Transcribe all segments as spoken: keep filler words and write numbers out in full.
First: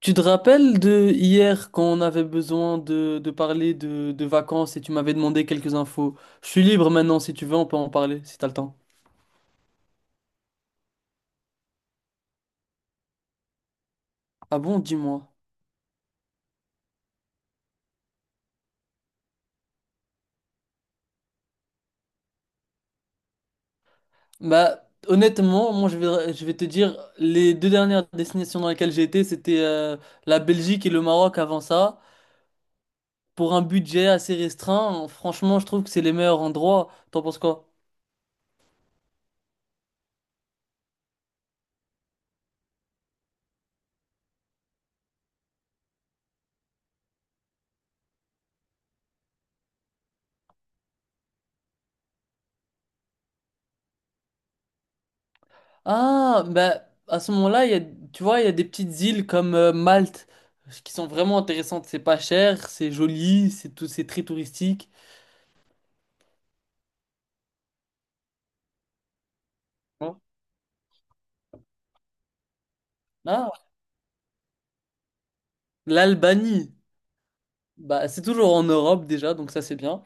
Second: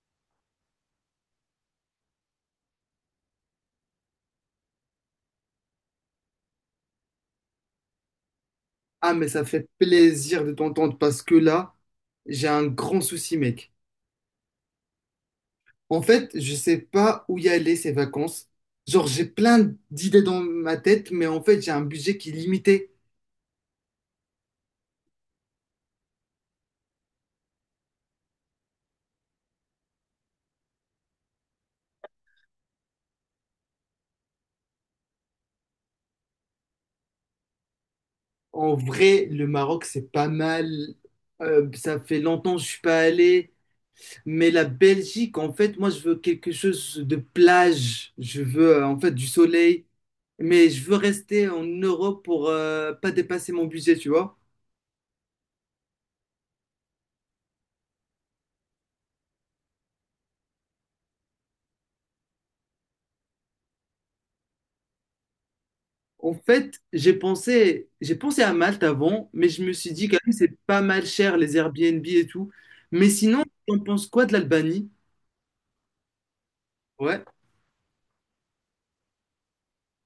Tu te rappelles de hier quand on avait besoin de, de parler de, de vacances et tu m'avais demandé quelques infos? Je suis libre maintenant, si tu veux, on peut en parler, si t'as le temps. Ah, mais ça fait plaisir de t'entendre parce que là, j'ai un grand souci, mec. Ah bon, dis-moi. En fait, je sais pas où y aller ces vacances. Genre, j'ai plein d'idées dans ma tête, mais en fait, j'ai un budget qui est limité. Bah, honnêtement, moi je vais, je vais te dire, les deux dernières destinations dans lesquelles j'ai été, c'était euh, la Belgique et le Maroc avant ça. Pour un budget assez restreint, franchement, je trouve que c'est les meilleurs endroits. T'en penses quoi? En vrai, le Maroc, c'est pas mal. Euh, ça fait longtemps que je suis pas allé. Mais la Belgique, en fait, moi, je veux quelque chose de plage. Je veux, euh, en fait, du soleil. Mais je veux rester en Europe pour euh, pas dépasser mon budget, tu vois. Ah, bah, à ce moment-là, il y a, tu vois, il y a des petites îles comme euh, Malte qui sont vraiment intéressantes. C'est pas cher, c'est joli, c'est tout, c'est très touristique. En fait, j'ai pensé, j'ai pensé à Malte avant, mais je me suis dit Hein. quand même c'est pas mal cher les Airbnb et tout. Mais sinon, Ah, on pense quoi de l'Albanie? l'Albanie. Ouais. Bah, c'est toujours en Europe déjà, donc ça c'est bien.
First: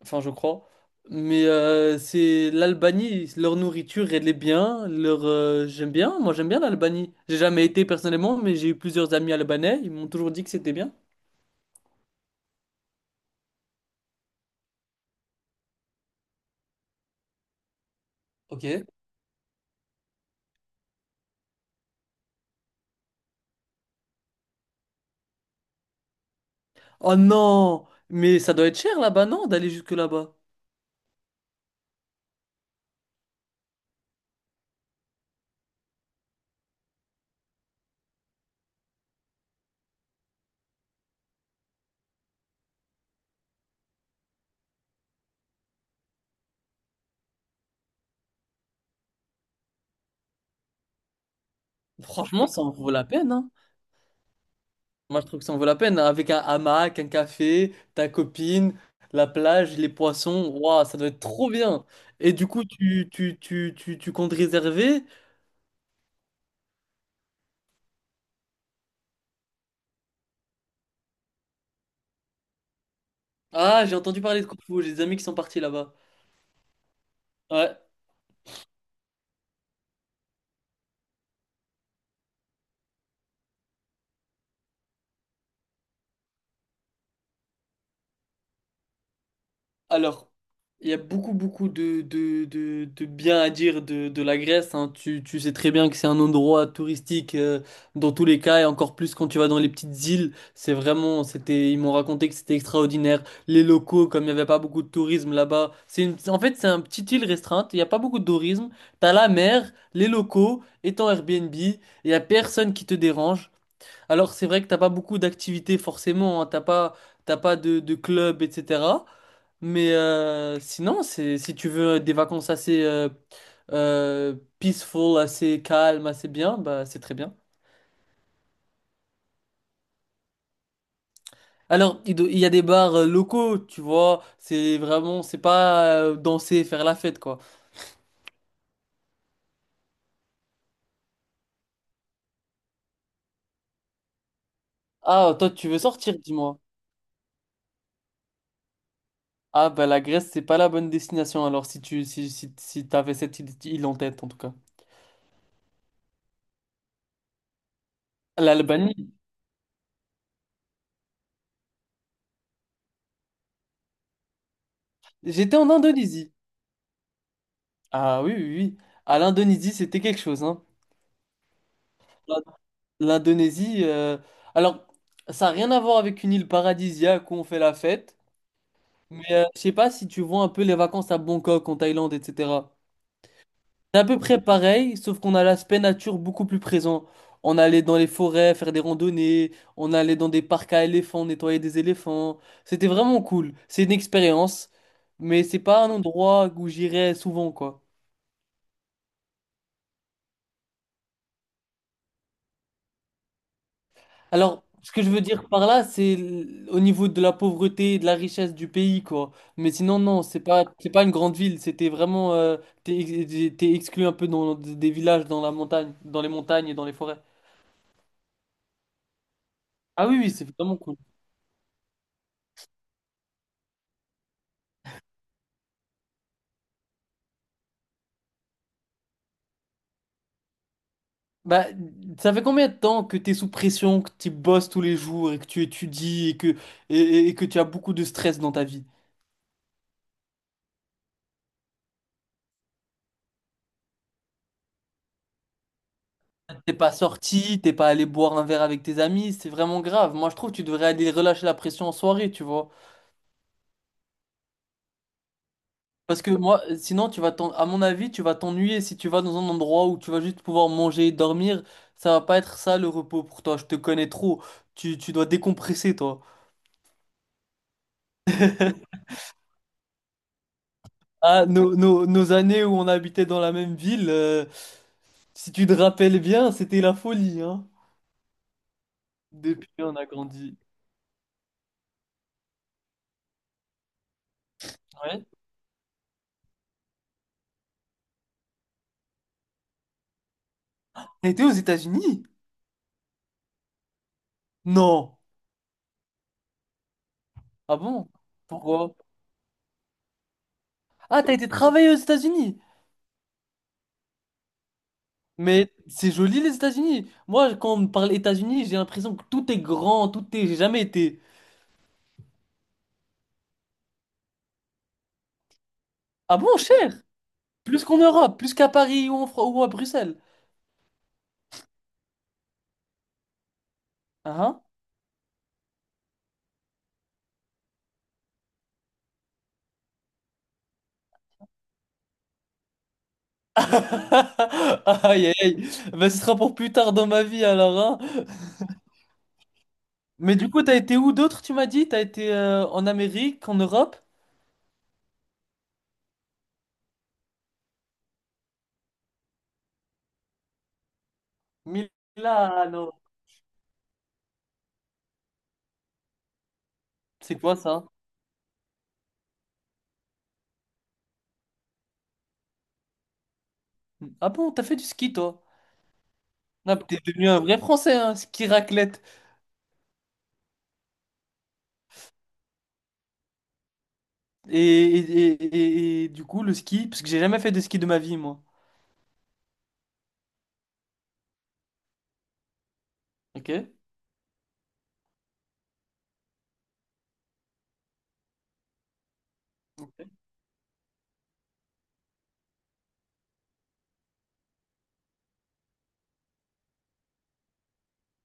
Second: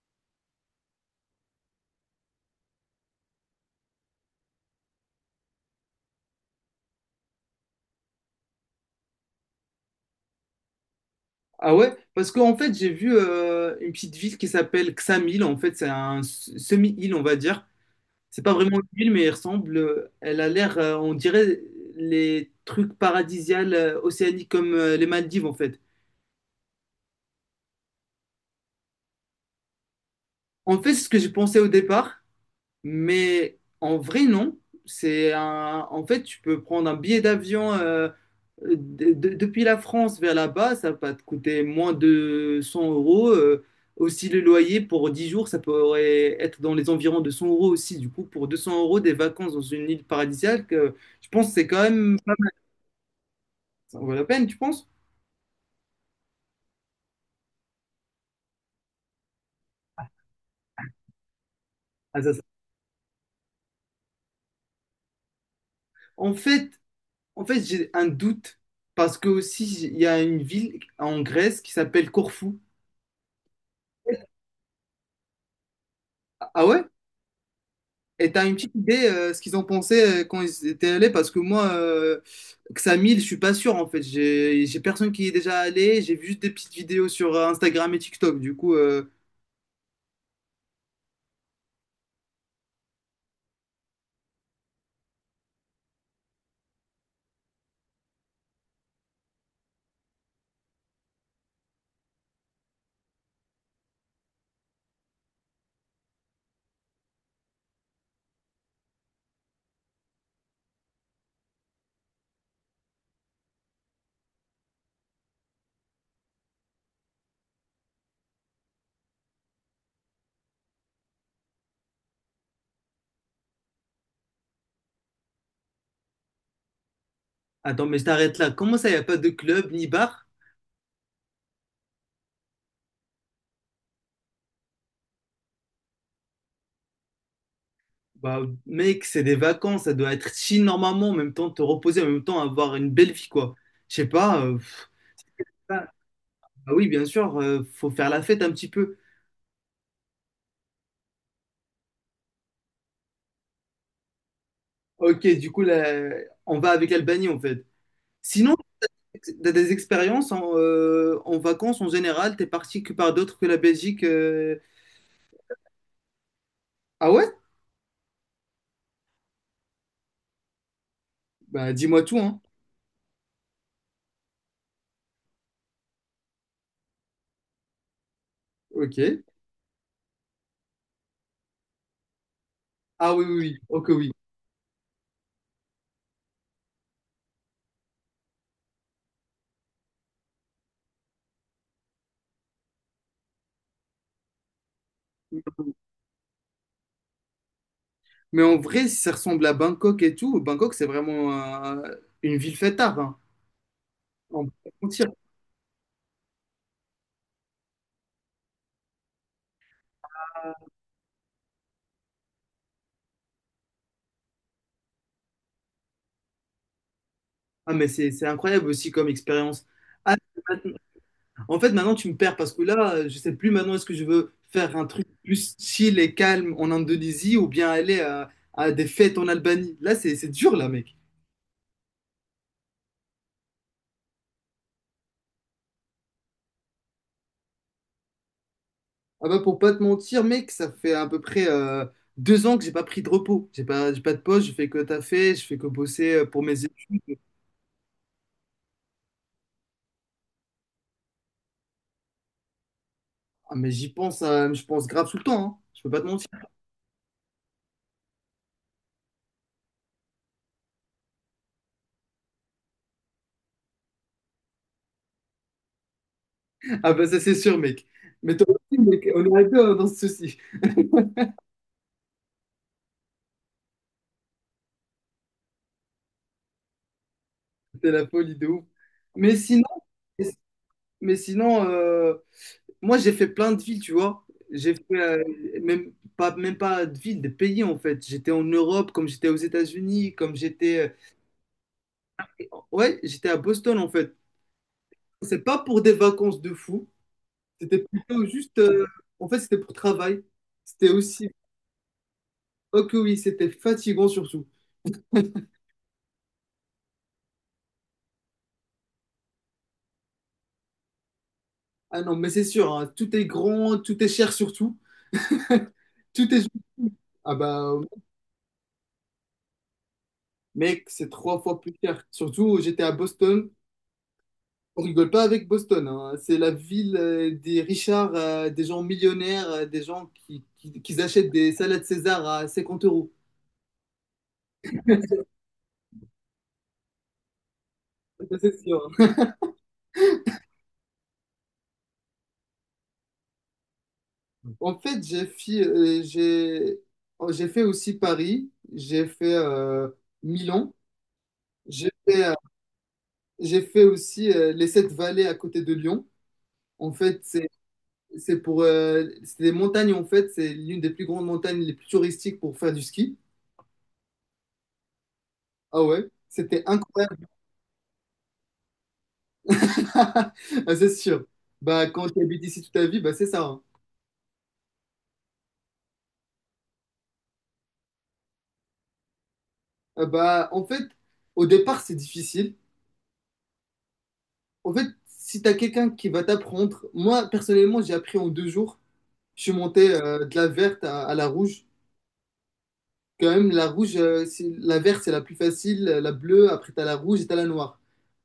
Enfin, je crois. Mais euh, c'est l'Albanie, leur nourriture, elle est bien. Leur, euh, j'aime bien, moi j'aime bien l'Albanie. J'ai jamais été personnellement, mais j'ai eu plusieurs amis albanais. Ils m'ont toujours dit que c'était bien. Ah ouais? Parce qu'en fait, j'ai vu euh, une petite ville qui s'appelle Ksamil. En fait, c'est un s- semi-île, on va dire. C'est pas Ok. vraiment une île, mais elle ressemble. euh, Elle a l'air, euh, on dirait les trucs paradisiaux euh, océaniques comme euh, les Maldives, en fait. Oh non, mais ça doit être cher là-bas, non, d'aller jusque là-bas. En fait, c'est ce que j'ai pensé au départ. Mais en vrai, non. C'est un... En fait, tu peux prendre un billet d'avion euh, de- de- depuis la France vers là-bas, ça va te coûter moins de cent euros. Euh, aussi, le loyer pour dix jours, ça pourrait être dans les environs de cent euros aussi. Du coup, pour deux cents euros, des vacances dans une île paradisiaque, euh, je pense que c'est quand même pas Franchement, ça en vaut la peine, hein. ça vaut la peine, tu penses? Moi, je trouve que ça en vaut la peine, hein. Avec un hamac, un café, ta copine, la plage, les poissons, waouh, ça doit être trop bien. Ah, ça, Et ça- du coup, tu, tu, tu, tu, tu comptes réserver? En fait, en fait, j'ai un doute parce que aussi, il y a une ville en Grèce qui s'appelle Corfou. Ah, j'ai entendu parler de Corfou, j'ai des amis qui sont partis là-bas. Ah ah ouais? Ouais. Et t'as une petite idée euh, ce qu'ils ont pensé euh, quand ils étaient allés parce que moi euh, Xamil, je suis pas sûr en fait. J'ai j'ai personne qui y est déjà allé, j'ai vu juste des petites vidéos sur euh, Instagram et TikTok. Du coup euh, Alors, il y a beaucoup, beaucoup de, de, de, de bien à dire de, de la Grèce, hein. Tu, tu sais très bien que c'est un endroit touristique euh, dans tous les cas, et encore plus quand tu vas dans les petites îles. C'est vraiment, c'était, ils m'ont raconté que c'était extraordinaire. Les locaux, comme il n'y avait pas beaucoup de tourisme là-bas, c'est une- en fait, c'est un petit île restreinte. Il n'y a pas beaucoup de tourisme. T'as la mer, les locaux, et ton Airbnb. Il n'y a personne qui te dérange. Alors, c'est vrai que t'as pas beaucoup d'activités forcément, hein. T'as pas, t'as pas de, de club, et cetera. Mais euh, sinon, c'est si tu veux des vacances assez euh, euh, peaceful, assez calmes, assez bien, bah c'est très bien. Attends mais je t'arrête là. Comment ça y a pas de club ni bar? Alors, il, do- il y a des bars euh, locaux, tu vois, c'est vraiment, c'est pas euh, danser, faire la fête, quoi. Bah mec, c'est des vacances, ça doit être chill normalement, en même temps te reposer, en même temps avoir une belle vie quoi. Je sais pas euh, pff, Ah, toi, tu veux ah sortir, dis-moi. ah oui, bien sûr, euh, faut faire la fête un petit peu. Ah, bah la Grèce, c'est pas la bonne destination, alors si tu si, si, si t'avais cette île île en tête, en tout cas. OK, du coup là, on va avec l'Albanie en fait. Sinon L'Albanie. T'as des expériences en, euh, en vacances en général, t'es parti que par d'autres que la Belgique. euh. J'étais en Indonésie. Ah ouais? Ah oui, oui, oui. À l'Indonésie, c'était quelque chose, hein. Bah dis-moi tout, hein. L'Indonésie, euh, alors, ça n'a rien à voir avec une île paradisiaque où on fait la fête, mais Ok. euh, je sais pas si tu vois un peu les vacances à Bangkok, en Thaïlande, et cetera. Ah oui, oui, oui. Ok, C'est à oui. peu près pareil, sauf qu'on a l'aspect nature beaucoup plus présent. On allait dans les forêts faire des randonnées, on allait dans des parcs à éléphants nettoyer des éléphants. C'était vraiment cool. C'est une expérience, mais c'est pas un endroit où j'irais souvent, quoi. Mais en vrai, si ça ressemble à Bangkok et tout, Bangkok, c'est vraiment euh, une ville fêtarde. Hein. On peut Alors, pas ce que je mentir. veux dire par là, c'est l- au niveau de la pauvreté et de la richesse du pays, quoi. Mais sinon, non, c'est pas, c'est pas une grande ville. C'était vraiment, euh, t'es, ex- t'es exclu un peu dans des villages, dans la montagne, dans les montagnes et dans les forêts. Ah, mais c'est c'est incroyable aussi comme expérience. Ah Ah, oui, oui, c'est maintenant- vraiment cool. en fait, maintenant, tu me perds parce que là, euh, je sais plus maintenant est-ce que je veux faire un truc plus chill et calme en Indonésie ou bien aller à, à des fêtes en Albanie. Là, c'est c'est dur, là, mec. Bah, ça fait combien de temps que t'es sous pression, que tu bosses tous les jours et que tu étudies et que, et, et- et que tu as beaucoup de stress dans ta vie? Ah bah pour pas te mentir, mec, ça fait à peu près euh, deux ans que j'ai pas pris de repos. J'ai pas, j'ai pas de pause, je fais que taffer, je fais que bosser euh, pour mes T'es pas études. sorti, t'es pas allé boire un verre avec tes amis, c'est vraiment grave. Moi, je trouve que tu devrais aller relâcher la pression en soirée, tu vois. Ah mais j'y pense, euh, je pense grave tout le temps, hein. Je peux pas te Parce mentir. que moi, sinon, tu vas t'en... à mon avis, tu vas t'ennuyer si tu vas dans un endroit où tu vas juste pouvoir manger et dormir. Ça va pas être ça le repos pour toi. Je te connais trop. Tu, tu dois décompresser, toi. Ah bah ça c'est sûr, mec. Mais toi aussi, mec, on aurait deux hein, dans ce souci. Ah, nos, nos- nos années où on habitait dans la même ville, euh, si tu te rappelles bien, c'était la folie, hein. C'est la folie de ouf. Mais sinon, Depuis, on a grandi. mais sinon euh, moi j'ai fait plein de villes, tu vois. J'ai fait euh, Ouais. même pas, même pas de villes, des pays en fait. J'étais en Europe, comme j'étais aux États-Unis, comme j'étais. T'as été aux États-Unis? Ouais, j'étais à Boston en fait. Non. C'est pas pour des vacances de fou. Ah C'était bon? plutôt juste. euh, Pourquoi? en fait, c'était pour travail. C'était Ah, aussi. t'as été travailler aux États-Unis? Oh que oui, c'était fatigant surtout. Mais c'est joli les États-Unis. Moi, quand on me parle États-Unis, j'ai l'impression que tout est grand, tout est. J'ai jamais été. Ah non, mais c'est sûr, hein, tout est grand, tout est cher surtout. Tout Ah est. bon, cher? Ah bah, Plus qu'en Europe, plus qu'à Paris ou, en Fran- ou à Bruxelles. mec, c'est trois fois plus cher. Surtout, j'étais à Boston. Ah, hein. On rigole pas avec Boston. Hein. C'est la ville euh, des Richards, euh, des gens millionnaires, euh, des gens qui, qui, qui achètent des salades César à cinquante euros. Aïe, aïe, aïe. Ben, ce sera pour plus tard dans ma vie alors, hein. Ça, c'est sûr. Hein. Mais du coup, t'as été où d'autre, tu m'as dit? T'as été euh, en Amérique, en Europe? En fait, j'ai fi- euh, j'ai oh, j'ai fait aussi Paris, j'ai fait euh, Milan, j'ai fait, euh, Milano. j'ai fait aussi euh, les Sept Vallées à côté de Lyon. En fait, C'est c'est quoi ça? c'est pour euh, c'est des montagnes en fait, c'est l'une des plus grandes montagnes les plus touristiques pour faire du ski. Ah bon, t'as fait du ski, toi? Ah ouais, c'était Ah, t'es incroyable. devenu un vrai Français, hein, ski raclette. Ah, c'est sûr. Bah quand tu habites ici toute ta vie, bah c'est ça. Hein. Et, et, et, et- et du coup, le ski, parce que j'ai jamais fait de ski de ma vie, moi. Euh, Bah en fait, au départ, c'est difficile. Ok. En fait, si tu as quelqu'un qui va t'apprendre, moi personnellement, j'ai appris en deux jours. Je suis monté euh, de la verte à, à la rouge. Quand même, la rouge, euh, c'est- la verte, c'est la plus facile. euh, La bleue, après, t'as la rouge et t'as la noire.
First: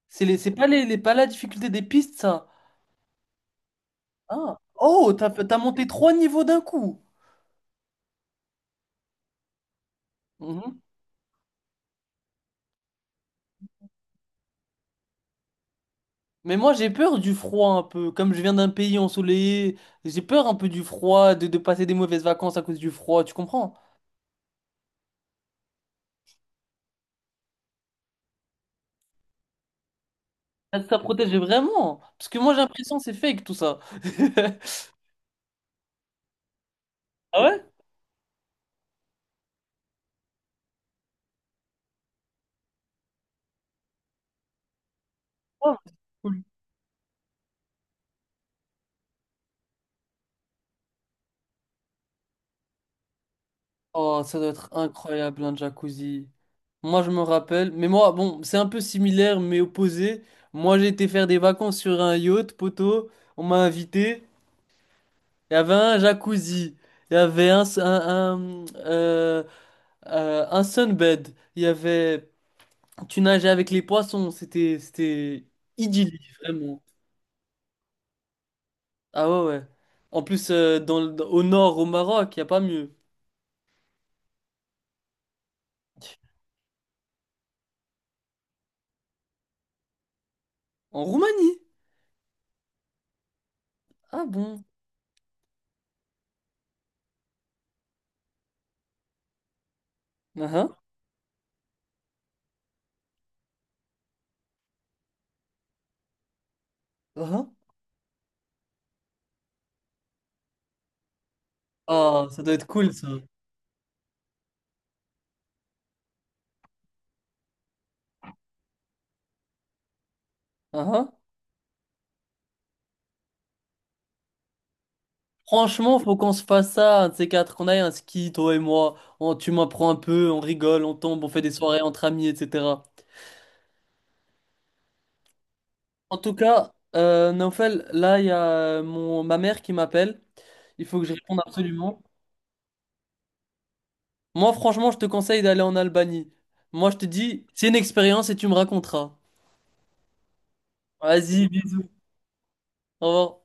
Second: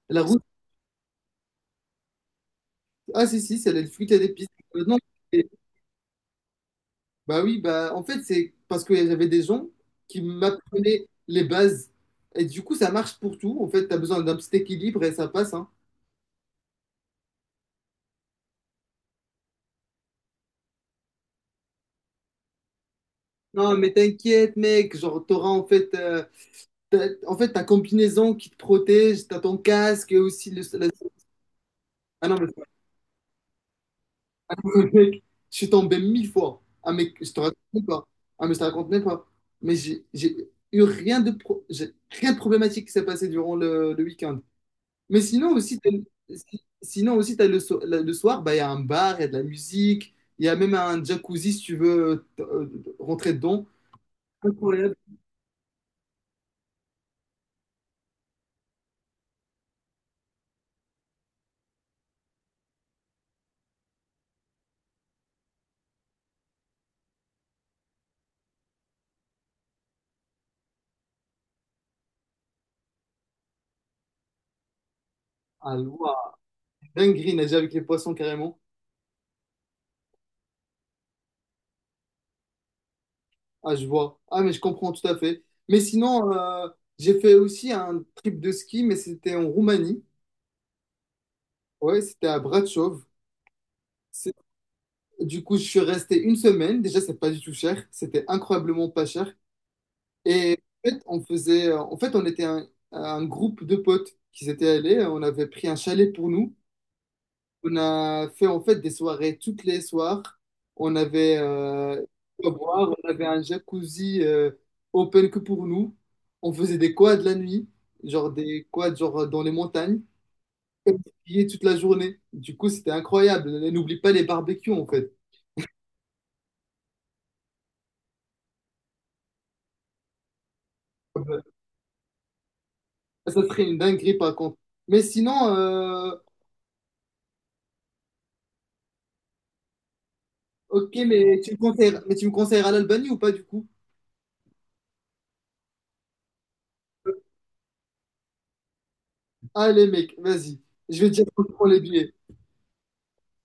La C'est les- rouge, c'est pas les, les- pas la difficulté des pistes, ça. ah, si, si, c'est les fruits et épices. Ah. Euh, non, Oh, t'as, fait- et- t'as monté trois niveaux d'un coup. bah oui, bah en fait, c'est parce que j'avais des gens qui Mhm. m'apprenaient les bases. Et du coup, ça marche pour tout. En fait, t'as besoin d'un petit équilibre et ça passe, hein. Mais moi, j'ai peur du froid un peu. Comme je viens d'un pays ensoleillé, j'ai peur un peu du froid, de, de passer des mauvaises vacances à cause du froid, tu comprends? Non, mais t'inquiète, mec. Genre, t'auras en fait, euh, t'as- en fait, ta combinaison qui te protège, t'as ton casque et aussi le, Ça, la- ça protège vraiment. Ah Parce non, que mais moi, j'ai l'impression que c'est fake tout ça. mec, je suis tombé mille fois. Ah, mec, je te Ah raconte ouais? même pas. Ah, mais je te raconte même pas. Mais j'ai j'ai eu rien de, pro- j'ai rien de problématique qui s'est passé durant le, le week-end. Mais sinon Oh, aussi, t'as- cool. si- sinon aussi t'as le, so- la- le soir, bah, il y a un bar, il y a de la musique, il y a même un jacuzzi si tu veux t- euh, rentrer dedans. Oh, ça doit être Incroyable. incroyable un jacuzzi. Moi, je me rappelle, mais moi, bon, c'est un peu similaire mais opposé. Moi, j'ai été faire des vacances sur un yacht, poteau. On m'a invité. Il y avait un jacuzzi. Il y avait un, s- un, un, euh, euh, un sunbed. Il y avait. Tu nageais avec les poissons. C'était, c'était Ah, idyllique, wow. vraiment. Dinguerie, nager avec les poissons carrément. Ah ouais, ouais. En plus, euh, dans, le- au nord, au Maroc, il n'y a pas mieux. Ah, je vois. Ah, mais je comprends tout à fait. Mais sinon, euh, j'ai fait aussi un trip de ski, mais c'était en Roumanie. En Roumanie. Ouais, c'était à Bratislava. Ah C'est- bon? Du coup, je suis resté une semaine. Déjà, c'est pas du tout cher. C'était incroyablement pas cher. Ah Et ah. en fait, on faisait, euh, en fait, on était un, un groupe de potes qui s'étaient allés. On avait pris un chalet pour nous. Ah. On a fait en fait des soirées toutes les soirs. On avait euh, Oh, ça à doit être boire, cool ça. on avait un jacuzzi euh, open que pour nous. On faisait des quads la nuit, genre des quads genre dans les montagnes, et on Franchement, skiait toute la journée. Du coup, c'était incroyable. Et n'oublie pas les barbecues en fait. Franchement, faut qu'on se fasse ça, un de ces quatre, qu'on aille à un ski, toi et moi. On, tu m'apprends un peu, on rigole, on tombe, on Euh, fait des soirées entre amis, et cetera. Ça serait une dinguerie par contre. Mais sinon, euh, En tout cas, euh, Naufel, là, il y a euh, mon, ma mère qui m'appelle. Il ok, faut que je réponde mais tu me conseilles, absolument. mais tu me conseilleras l'Albanie ou pas du coup? Moi, franchement, je te conseille d'aller en Albanie. Moi, je te dis, c'est une expérience et tu me raconteras. Allez mec, vas-y. Je vais te dire qu'on Vas-y, prend les bisous. billets. Au revoir.